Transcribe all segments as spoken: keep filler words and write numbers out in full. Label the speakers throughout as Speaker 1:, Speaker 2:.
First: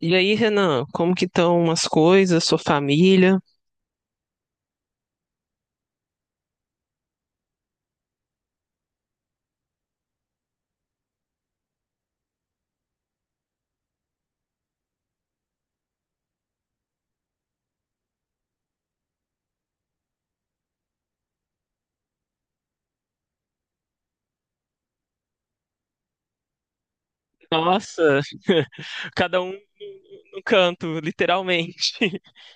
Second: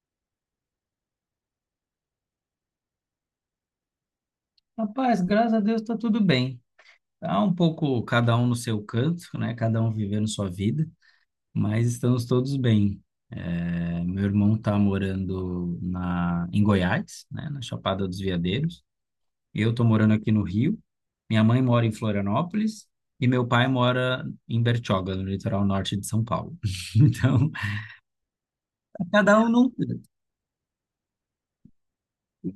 Speaker 1: E aí, Renan, como que estão as coisas, sua família?
Speaker 2: Rapaz, graças a Deus está tudo bem. Tá um pouco cada um no seu canto, né? Cada um vivendo sua vida, mas estamos todos bem. É, meu irmão está morando na, em Goiás, né? Na Chapada dos Veadeiros. Eu estou morando aqui no Rio. Minha mãe mora em Florianópolis e meu pai mora em Bertioga, no litoral norte de São Paulo. Então,
Speaker 1: Nossa, cada
Speaker 2: cada um
Speaker 1: um
Speaker 2: num canto.
Speaker 1: no canto, literalmente.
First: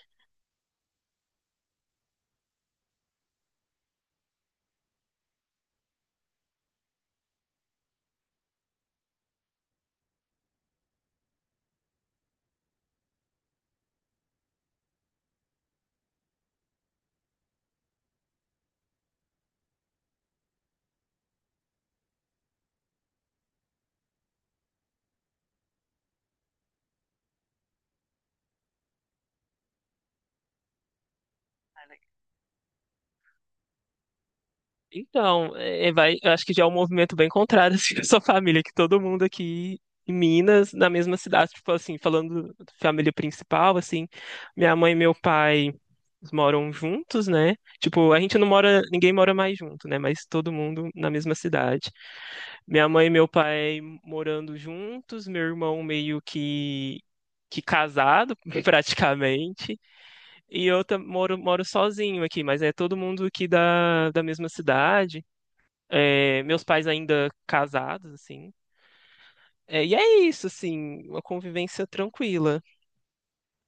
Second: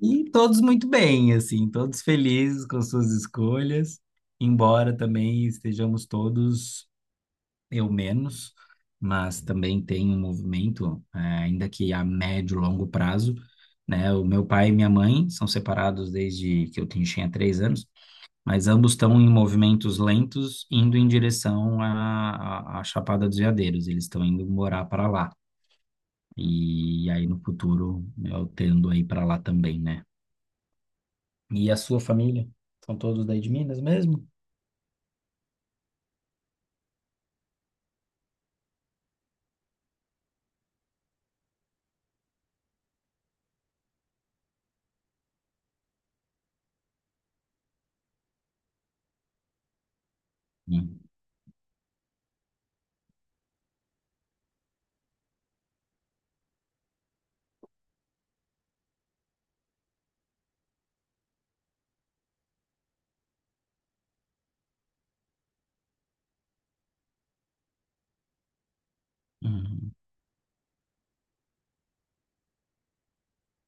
Speaker 2: E todos muito bem, assim, todos felizes com suas escolhas embora também estejamos todos. Eu menos, mas também tem um movimento, eh, ainda que a médio e longo prazo, né? O meu pai e minha mãe são separados desde que eu tinha tinha três anos, mas ambos estão em movimentos lentos, indo em direção à, à, à Chapada dos Veadeiros. Eles estão indo morar para lá. E aí no futuro eu tendo aí para lá também, né? E a sua família? São todos daí de Minas mesmo?
Speaker 1: Então, é, vai, eu acho que já é um movimento bem contrário assim, da sua família, que todo mundo aqui em Minas, na mesma cidade, tipo assim, falando da família principal, assim, minha mãe e meu pai eles moram juntos, né? Tipo, a gente não mora, ninguém mora mais junto, né? Mas todo mundo
Speaker 2: Hum.
Speaker 1: na mesma cidade. Minha mãe e meu pai morando juntos, meu irmão meio que que casado, praticamente, e eu tam- moro, moro sozinho aqui, mas é todo mundo aqui da, da mesma cidade. É, meus pais ainda casados, assim. É,
Speaker 2: Uhum.
Speaker 1: e é isso, assim, uma convivência tranquila,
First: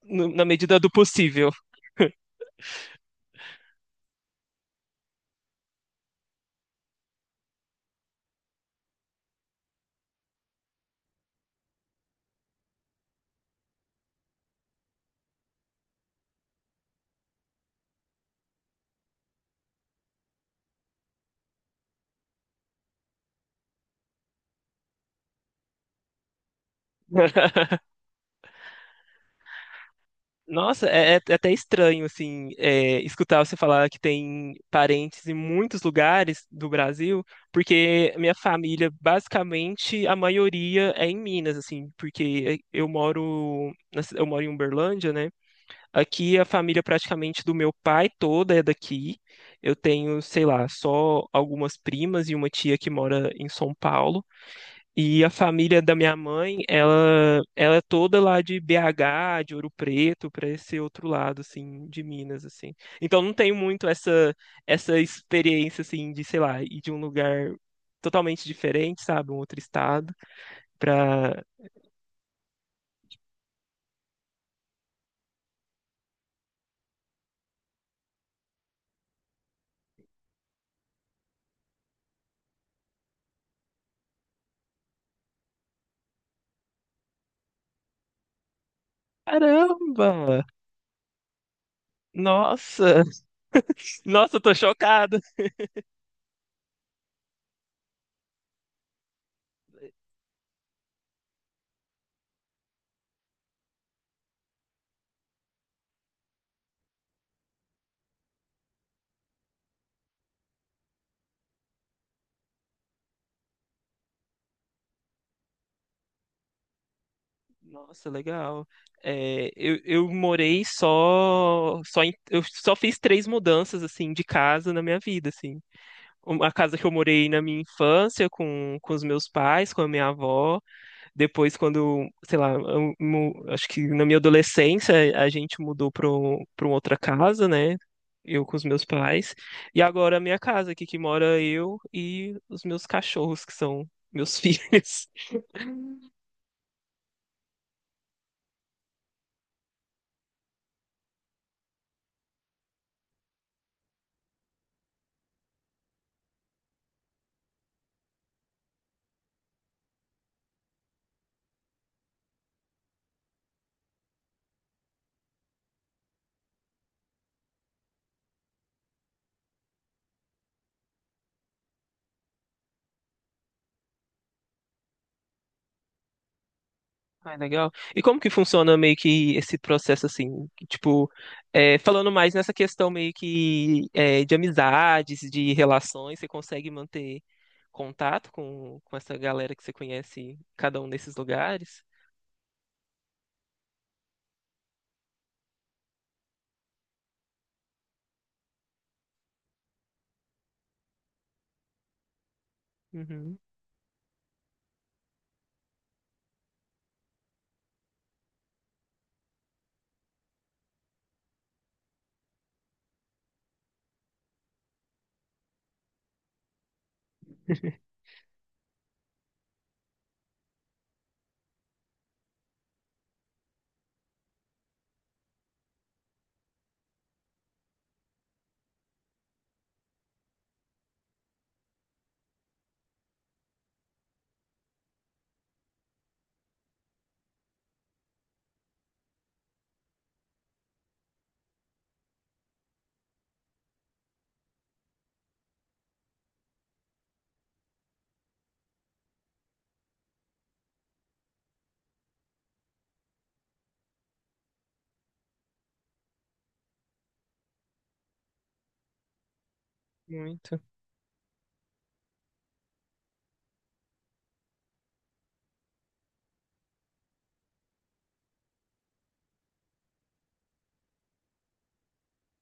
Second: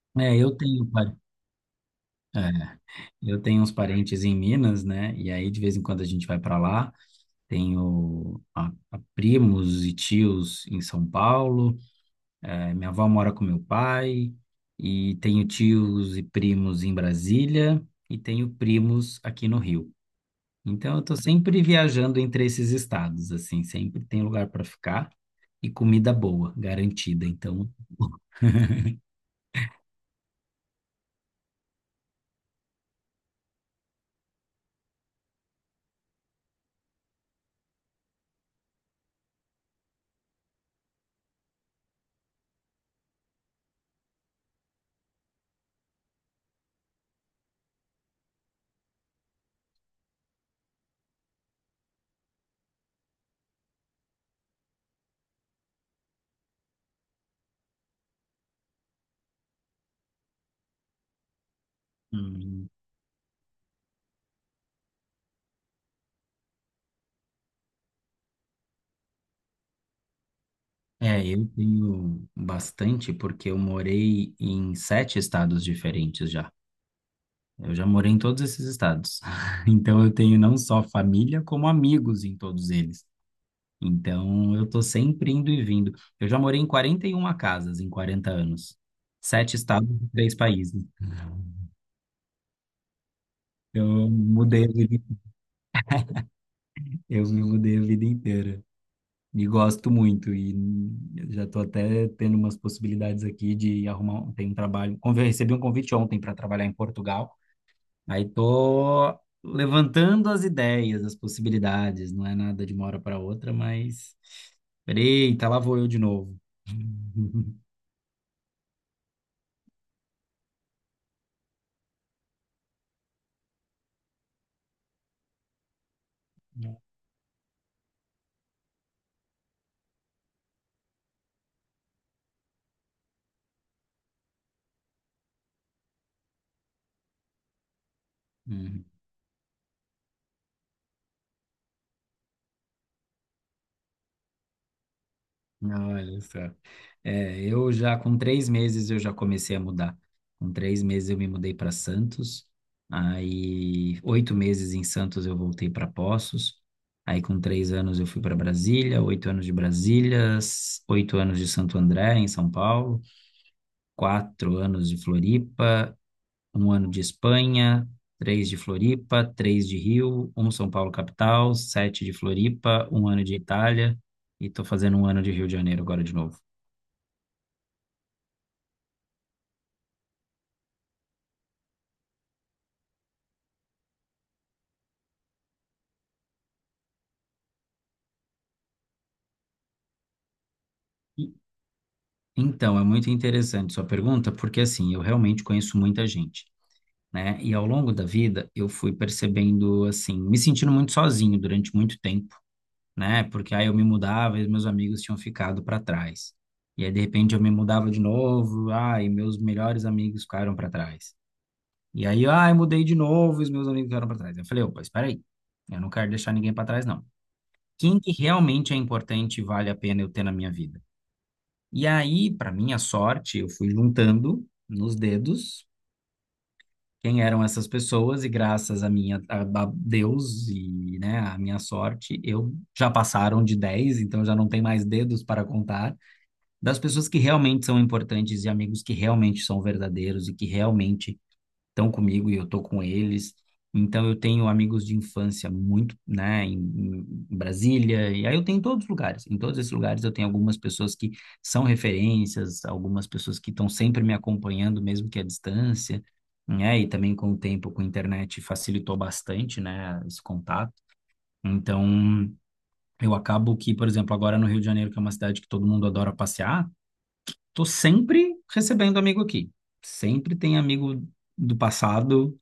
Speaker 1: no-
Speaker 2: É,
Speaker 1: na
Speaker 2: eu
Speaker 1: medida
Speaker 2: tenho,
Speaker 1: do
Speaker 2: pai.
Speaker 1: possível.
Speaker 2: É, eu tenho uns parentes em Minas, né? E aí, de vez em quando, a gente vai para lá. Tenho a- a primos e tios em São Paulo. Eh, minha avó mora com meu pai. E tenho tios e primos em Brasília. E tenho primos aqui no Rio. Então, eu estou sempre viajando entre esses estados, assim. Sempre tem lugar para ficar e comida boa, garantida. Então,
Speaker 1: Nossa, é, é é até estranho, assim, é, escutar você falar que tem parentes em muitos lugares do Brasil, porque minha família, basicamente, a maioria é em Minas, assim, porque eu moro, na ci- eu moro em Uberlândia, né? Aqui a família praticamente do meu pai toda é daqui. Eu tenho, sei lá, só algumas primas e uma tia que mora em São Paulo. E a família da minha mãe, ela, ela é toda lá de B agá, de Ouro Preto, para esse outro lado, assim, de Minas, assim. Então não tenho muito essa essa experiência, assim, de, sei lá, ir de um lugar totalmente diferente, sabe, um outro estado,
Speaker 2: é,
Speaker 1: pra...
Speaker 2: eu tenho bastante porque eu morei em sete estados diferentes já. Eu já morei em todos esses estados. Então eu tenho não só família, como amigos em todos eles. Então eu tô sempre indo e vindo. Eu já morei em quarenta e uma casas em quarenta anos. Sete estados e
Speaker 1: Caramba!
Speaker 2: três países.
Speaker 1: Nossa!
Speaker 2: Eu
Speaker 1: Nossa, eu tô
Speaker 2: mudei a vida,
Speaker 1: chocada!
Speaker 2: eu me mudei a vida inteira. E gosto muito, e já estou até tendo umas possibilidades aqui de arrumar, um- tem um trabalho, convi- recebi um convite ontem para trabalhar em Portugal, aí estou levantando as ideias, as possibilidades, não é nada de uma hora para outra, mas, eita, lá vou eu de novo.
Speaker 1: Nossa, legal. É, eu, eu morei só, só em- eu só fiz três mudanças, assim, de casa na minha vida, assim. Uma casa que eu morei na minha infância com, com os meus pais, com a minha avó. Depois, quando, sei lá, eu mu- acho que na minha adolescência a gente mudou para para outra casa, né? Eu com os meus
Speaker 2: Uhum.
Speaker 1: pais. E agora a minha casa aqui que mora eu e os meus cachorros, que são meus filhos.
Speaker 2: Olha só. É, eu já com três meses eu já comecei a mudar. Com três meses eu me mudei para Santos. Aí oito meses em Santos eu voltei para Poços. Aí com três anos eu fui para Brasília, oito anos de Brasília, s- oito anos de Santo André em São Paulo, quatro anos de Floripa, um ano de Espanha, três de Floripa, três de Rio, um São Paulo capital, sete de Floripa, um ano de Itália e tô fazendo um ano de Rio de Janeiro agora de novo.
Speaker 1: Ah, legal. E como que funciona meio que esse processo assim, que, tipo, é, falando mais nessa questão meio que é, de amizades, de relações, você consegue manter contato com, com essa galera que você conhece, cada um desses
Speaker 2: E-
Speaker 1: lugares?
Speaker 2: Então, é muito interessante sua pergunta, porque assim, eu realmente conheço muita gente, né? E ao longo da vida, eu fui percebendo, assim, me sentindo muito sozinho durante muito tempo, né?
Speaker 1: Uhum.
Speaker 2: Porque aí eu me mudava e meus amigos tinham ficado para trás. E aí, de repente, eu me mudava de novo, ah, e meus melhores amigos ficaram para trás. E aí, ah, eu mudei de novo e os meus amigos ficaram para trás. Eu falei, opa, espera aí, eu não quero deixar ninguém para trás, não. Quem que realmente é importante e vale a pena eu ter na minha vida? E aí, para minha sorte, eu fui juntando nos dedos quem eram essas pessoas e graças a minha a, a Deus e, né, a minha sorte, eu já passaram de dez então já não tem mais dedos para contar das pessoas que realmente são importantes e amigos que realmente são verdadeiros e que realmente estão comigo e eu estou com eles. Então eu tenho amigos de infância muito, né, em, em Brasília, e aí eu tenho em todos os lugares. Em todos esses lugares eu tenho algumas pessoas que são referências, algumas pessoas que estão sempre me acompanhando, mesmo que à distância, né? E também com o tempo, com a internet, facilitou bastante, né, esse
Speaker 1: Muito.
Speaker 2: contato. Então eu acabo que, por exemplo, agora no Rio de Janeiro, que é uma cidade que todo mundo adora passear, tô sempre recebendo amigo aqui. Sempre tem amigo do passado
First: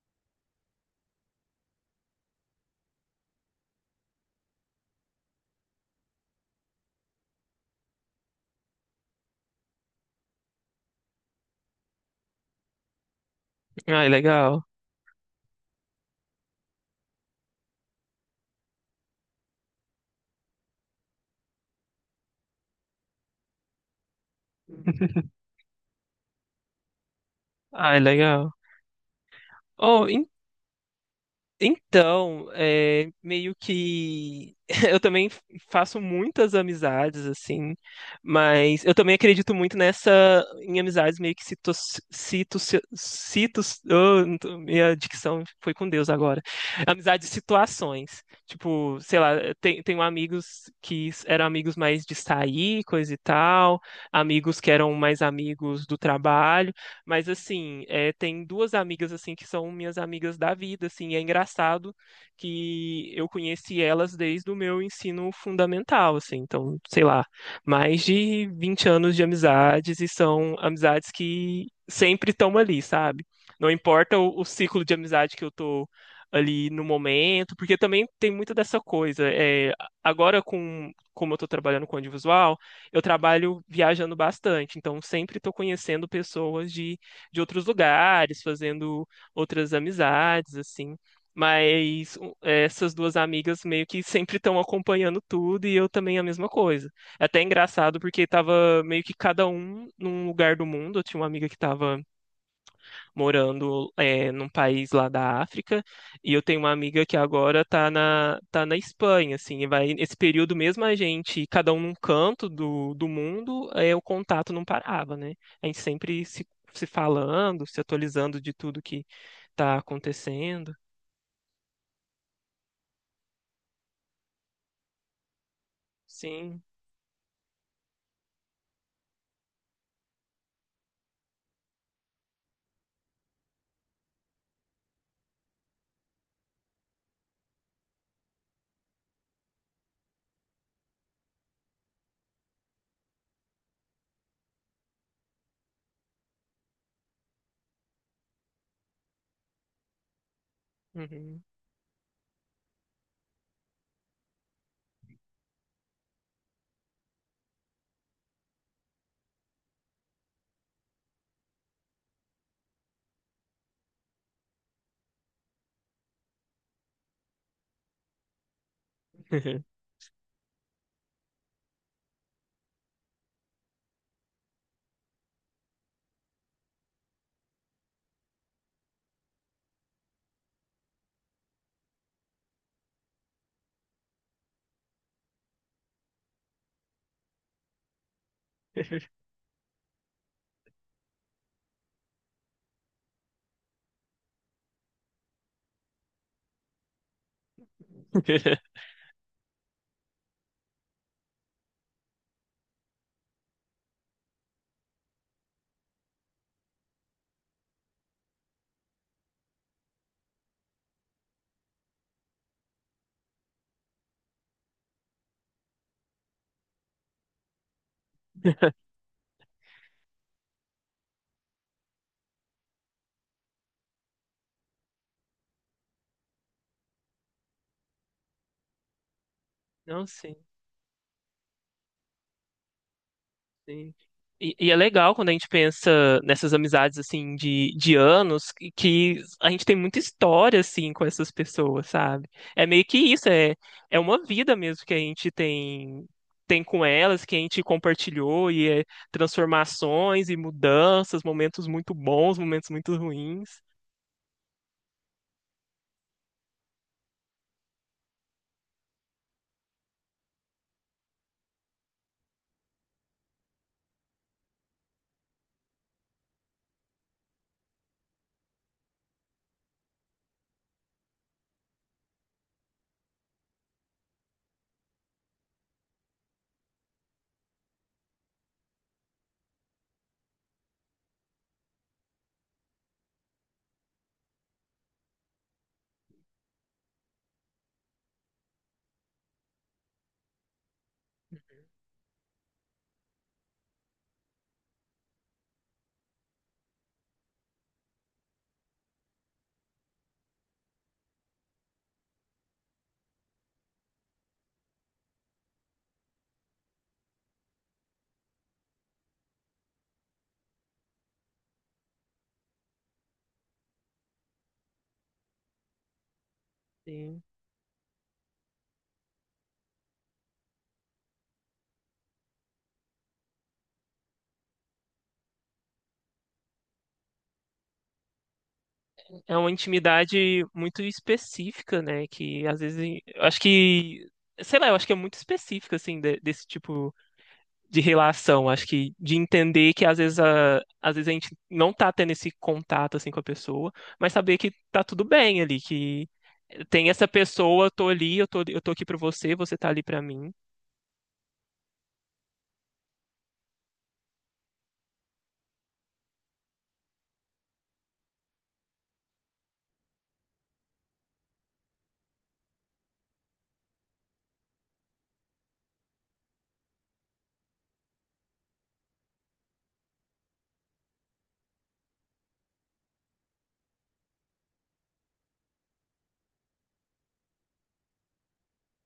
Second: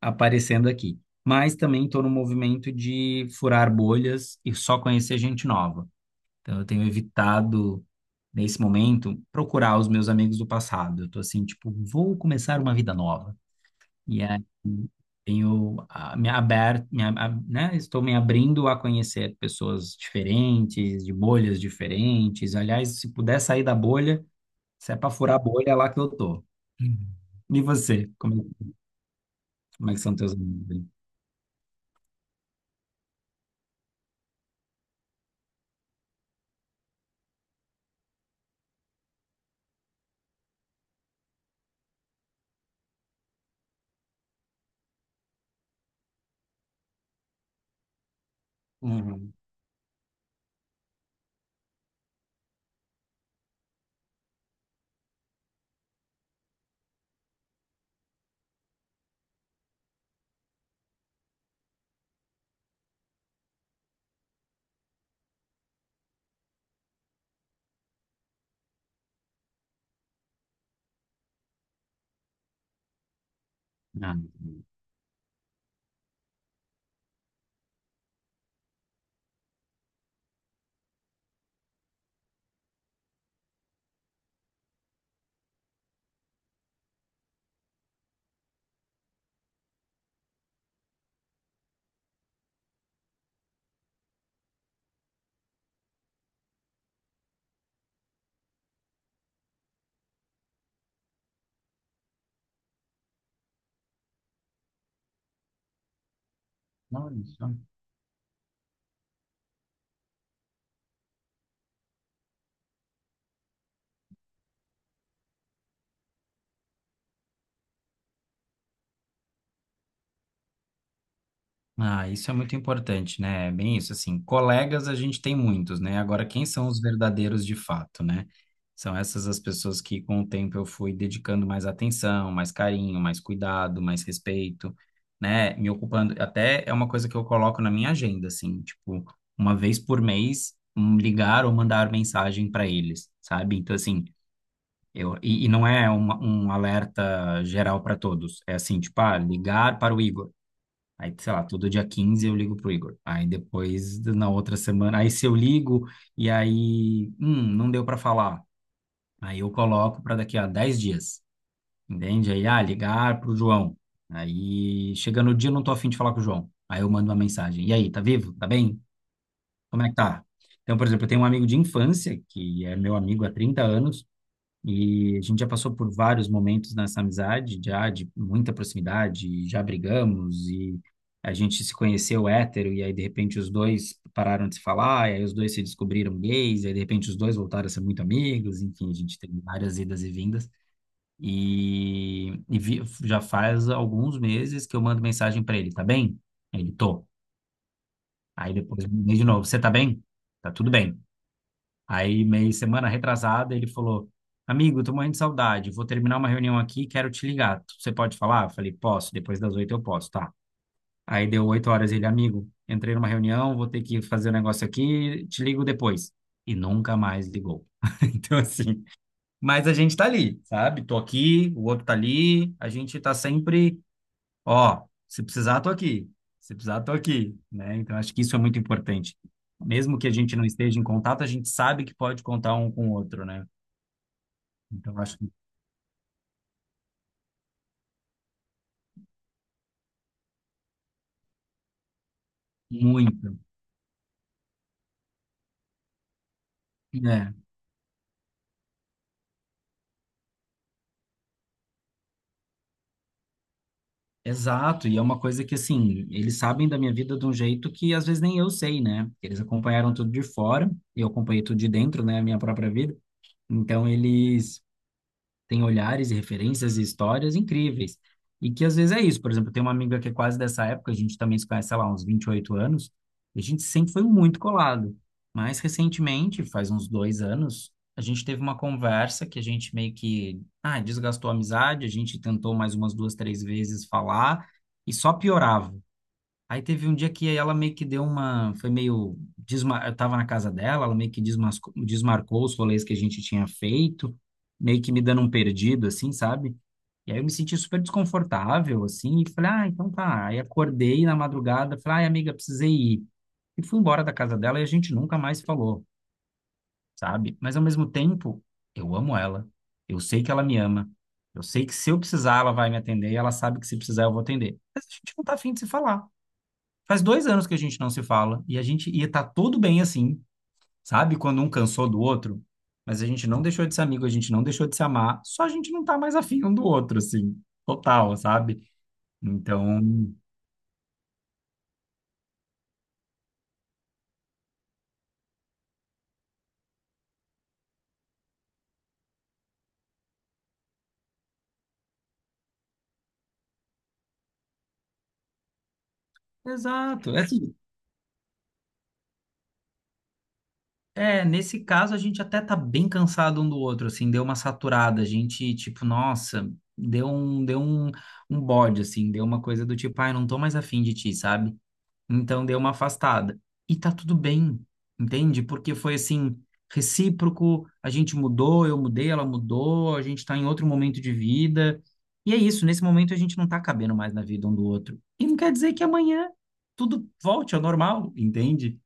Speaker 2: aparecendo aqui. Mas também estou no movimento de furar bolhas e só conhecer gente nova. Então, eu tenho evitado, nesse momento, procurar os meus amigos do passado. Eu estou assim, tipo, vou começar uma vida nova.
Speaker 1: Ai,
Speaker 2: E aí,
Speaker 1: legal.
Speaker 2: tenho ah, me aberto, me, ab- ab- né? Estou me abrindo a conhecer pessoas diferentes, de bolhas diferentes. Aliás, se puder sair da bolha, se é para furar a bolha, é lá que eu tô. Uhum. E
Speaker 1: Ai,
Speaker 2: você? Como,
Speaker 1: legal.
Speaker 2: é, como é que
Speaker 1: Oh,
Speaker 2: são teus amigos aí?
Speaker 1: então, é, meio que eu também faço muitas amizades, assim, mas eu também acredito muito nessa, em amizades meio que cito, cito, cito, oh, não tô- minha dicção foi com Deus agora. Amizades de situações. Tipo, sei lá,
Speaker 2: Uhum.
Speaker 1: tem, tenho amigos que eram amigos mais de sair, coisa e tal, amigos que eram mais amigos do trabalho. Mas assim, é, tem duas amigas assim que são minhas amigas da vida, assim, e é engraçado que eu conheci elas desde o meu ensino fundamental, assim, então, sei lá, mais de vinte anos de amizades e são amizades que sempre estão ali, sabe? Não
Speaker 2: Ah,
Speaker 1: importa o, o ciclo de amizade que eu tô ali no momento, porque também tem muita dessa coisa. É, agora, com, como eu estou trabalhando com audiovisual, eu trabalho viajando bastante, então sempre estou conhecendo pessoas de de outros lugares, fazendo outras amizades, assim. Mas um, essas duas amigas meio que sempre estão acompanhando tudo e eu também a mesma coisa. É até engraçado porque tava meio que cada um num lugar do mundo. Eu tinha uma amiga que tava morando é, num país lá da África, e eu tenho uma amiga
Speaker 2: não,
Speaker 1: que
Speaker 2: isso. É um,
Speaker 1: agora tá na, tá na Espanha, assim, e vai nesse período mesmo a gente, cada um num canto do, do mundo, é, o contato não parava, né? A gente sempre se, se falando, se atualizando de tudo que tá acontecendo.
Speaker 2: ah, isso é muito importante, né? É bem isso, assim, colegas a gente tem muitos, né? Agora, quem
Speaker 1: Sim.
Speaker 2: são os verdadeiros de fato, né? São essas as pessoas que, com o tempo, eu fui dedicando mais atenção, mais carinho, mais cuidado, mais respeito, né? Me ocupando, até é uma coisa que eu coloco na minha agenda, assim, tipo, uma vez por mês, um, ligar ou mandar mensagem para eles, sabe? Então, assim, eu, e, e não é uma, um alerta geral para todos. É assim, tipo, ah, ligar para o Igor. Aí, sei
Speaker 1: Uhum.
Speaker 2: lá, todo dia quinze eu ligo pro Igor. Aí depois, na outra semana, aí se eu ligo e aí, hum, não deu para falar. Aí eu coloco para daqui a dez dias, entende? Aí, ah, ligar pro João. Aí, chega no dia, eu não tô afim de falar com o João. Aí eu mando uma mensagem. E aí, tá vivo? Tá bem? Como é que tá? Então, por exemplo, eu tenho um amigo de infância, que é meu amigo há trinta anos, e a gente já passou por vários momentos nessa amizade, já de muita proximidade, já brigamos e a gente se conheceu hétero e aí de repente os dois pararam de se falar, e aí os dois se descobriram gays, e aí de repente os dois voltaram a ser muito amigos, enfim, a gente teve várias idas e vindas. E, e vi- já faz alguns meses que eu mando mensagem para ele, tá bem? Ele, tô. Aí depois eu mandei de novo, você tá bem? Tá tudo bem. Aí, meio semana retrasada, ele falou: Amigo, tô morrendo de saudade, vou terminar uma reunião aqui, quero te ligar. Você pode falar? Eu falei: Posso, depois das oito eu posso, tá? Aí deu oito horas, ele, amigo, entrei numa reunião, vou ter que fazer um negócio aqui, te ligo depois. E nunca mais ligou. Então, assim, mas a gente tá ali, sabe? Tô aqui, o outro tá ali, a gente tá sempre, ó, se precisar, tô aqui. Se precisar, tô aqui, né? Então, acho que isso é muito importante. Mesmo
Speaker 1: Não,
Speaker 2: que a
Speaker 1: sim.
Speaker 2: gente não esteja em contato, a gente sabe que pode contar um com o outro, né?
Speaker 1: Sim. E, e é
Speaker 2: Então,
Speaker 1: legal
Speaker 2: acho
Speaker 1: quando
Speaker 2: que
Speaker 1: a gente pensa nessas amizades assim de, de anos que, que a gente tem muita história assim com essas pessoas, sabe? É meio que isso,
Speaker 2: muito.
Speaker 1: é, é uma vida mesmo que a gente tem tem com elas, que
Speaker 2: É,
Speaker 1: a gente compartilhou e é transformações e mudanças, momentos muito bons, momentos muito ruins.
Speaker 2: exato. E é uma coisa que, assim, eles sabem da minha vida de um jeito que às vezes nem eu sei, né? Eles acompanharam tudo de fora, eu acompanhei tudo de dentro, né? A minha própria vida. Então, eles tem olhares e referências e histórias incríveis. E que às vezes é isso. Por exemplo, tem uma amiga que é quase dessa época, a gente também se conhece, sei lá, uns vinte e oito anos, e a gente sempre foi muito colado. Mas recentemente, faz uns dois anos, a gente teve uma conversa que a gente meio que, ah, desgastou a amizade, a gente tentou mais umas duas, três vezes falar e só piorava. Aí teve um dia que ela meio que deu uma, foi meio, desma... eu tava na casa dela, ela meio que desmascou, desmarcou os rolês que a gente tinha feito, meio que me dando um perdido, assim, sabe? E aí eu me senti super desconfortável, assim, e falei, ah, então tá. Aí acordei na madrugada, falei, ai, amiga, precisei ir. E fui embora da casa dela e a gente nunca mais falou, sabe? Mas ao mesmo tempo, eu amo ela, eu sei que ela me ama, eu sei que se eu precisar, ela vai me atender, e ela sabe que se precisar, eu vou atender. Mas a gente não tá afim de se falar. Faz
Speaker 1: Sim.
Speaker 2: dois anos que a gente não se fala e a gente ia estar tudo bem assim, sabe? Quando um cansou do outro, mas a gente não deixou de ser amigo, a gente não deixou de se amar, só a gente não tá mais afim um do outro, assim, total, sabe?
Speaker 1: É uma
Speaker 2: Então,
Speaker 1: intimidade muito específica, né? Que às vezes eu acho que, sei lá, eu acho que é muito específica assim de- desse tipo de relação, acho que de entender que às vezes a, às vezes a gente não tá tendo esse contato assim com a pessoa, mas saber que tá tudo bem ali, que tem essa
Speaker 2: exato. É assim,
Speaker 1: pessoa, eu tô ali, eu tô, eu tô aqui pra você, você tá ali pra mim.
Speaker 2: é, nesse caso a gente até tá bem cansado um do outro, assim, deu uma saturada, a gente, tipo, nossa, deu um, deu um, um bode, assim, deu uma coisa do tipo, ai, não tô mais afim de ti, sabe? Então deu uma afastada. E tá tudo bem, entende? Porque foi assim, recíproco, a gente mudou, eu mudei, ela mudou, a gente tá em outro momento de vida. E é isso, nesse momento a gente não tá cabendo mais na vida um do outro. E não quer dizer que amanhã tudo volte ao normal, entende?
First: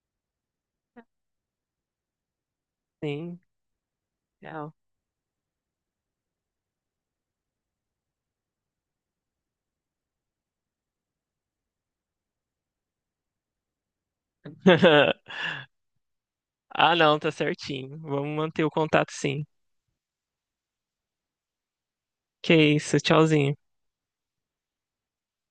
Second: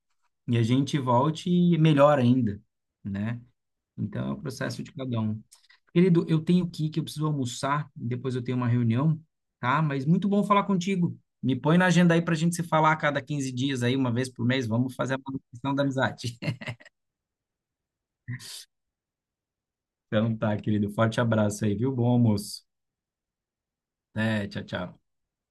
Speaker 2: E a gente volte melhor ainda,
Speaker 1: Sim,
Speaker 2: né? Então é o
Speaker 1: legal.
Speaker 2: processo de cada um. Querido, eu tenho que ir, que eu preciso almoçar, depois eu tenho uma reunião, tá? Mas muito bom falar contigo. Me põe na agenda aí pra gente se falar a cada quinze dias aí, uma vez por mês, vamos fazer a manutenção da amizade.
Speaker 1: Ah, não, tá certinho. Vamos manter o contato sim.
Speaker 2: Então tá, querido, forte abraço aí, viu? Bom
Speaker 1: Que
Speaker 2: almoço.
Speaker 1: isso, tchauzinho.
Speaker 2: Até, tchau, tchau.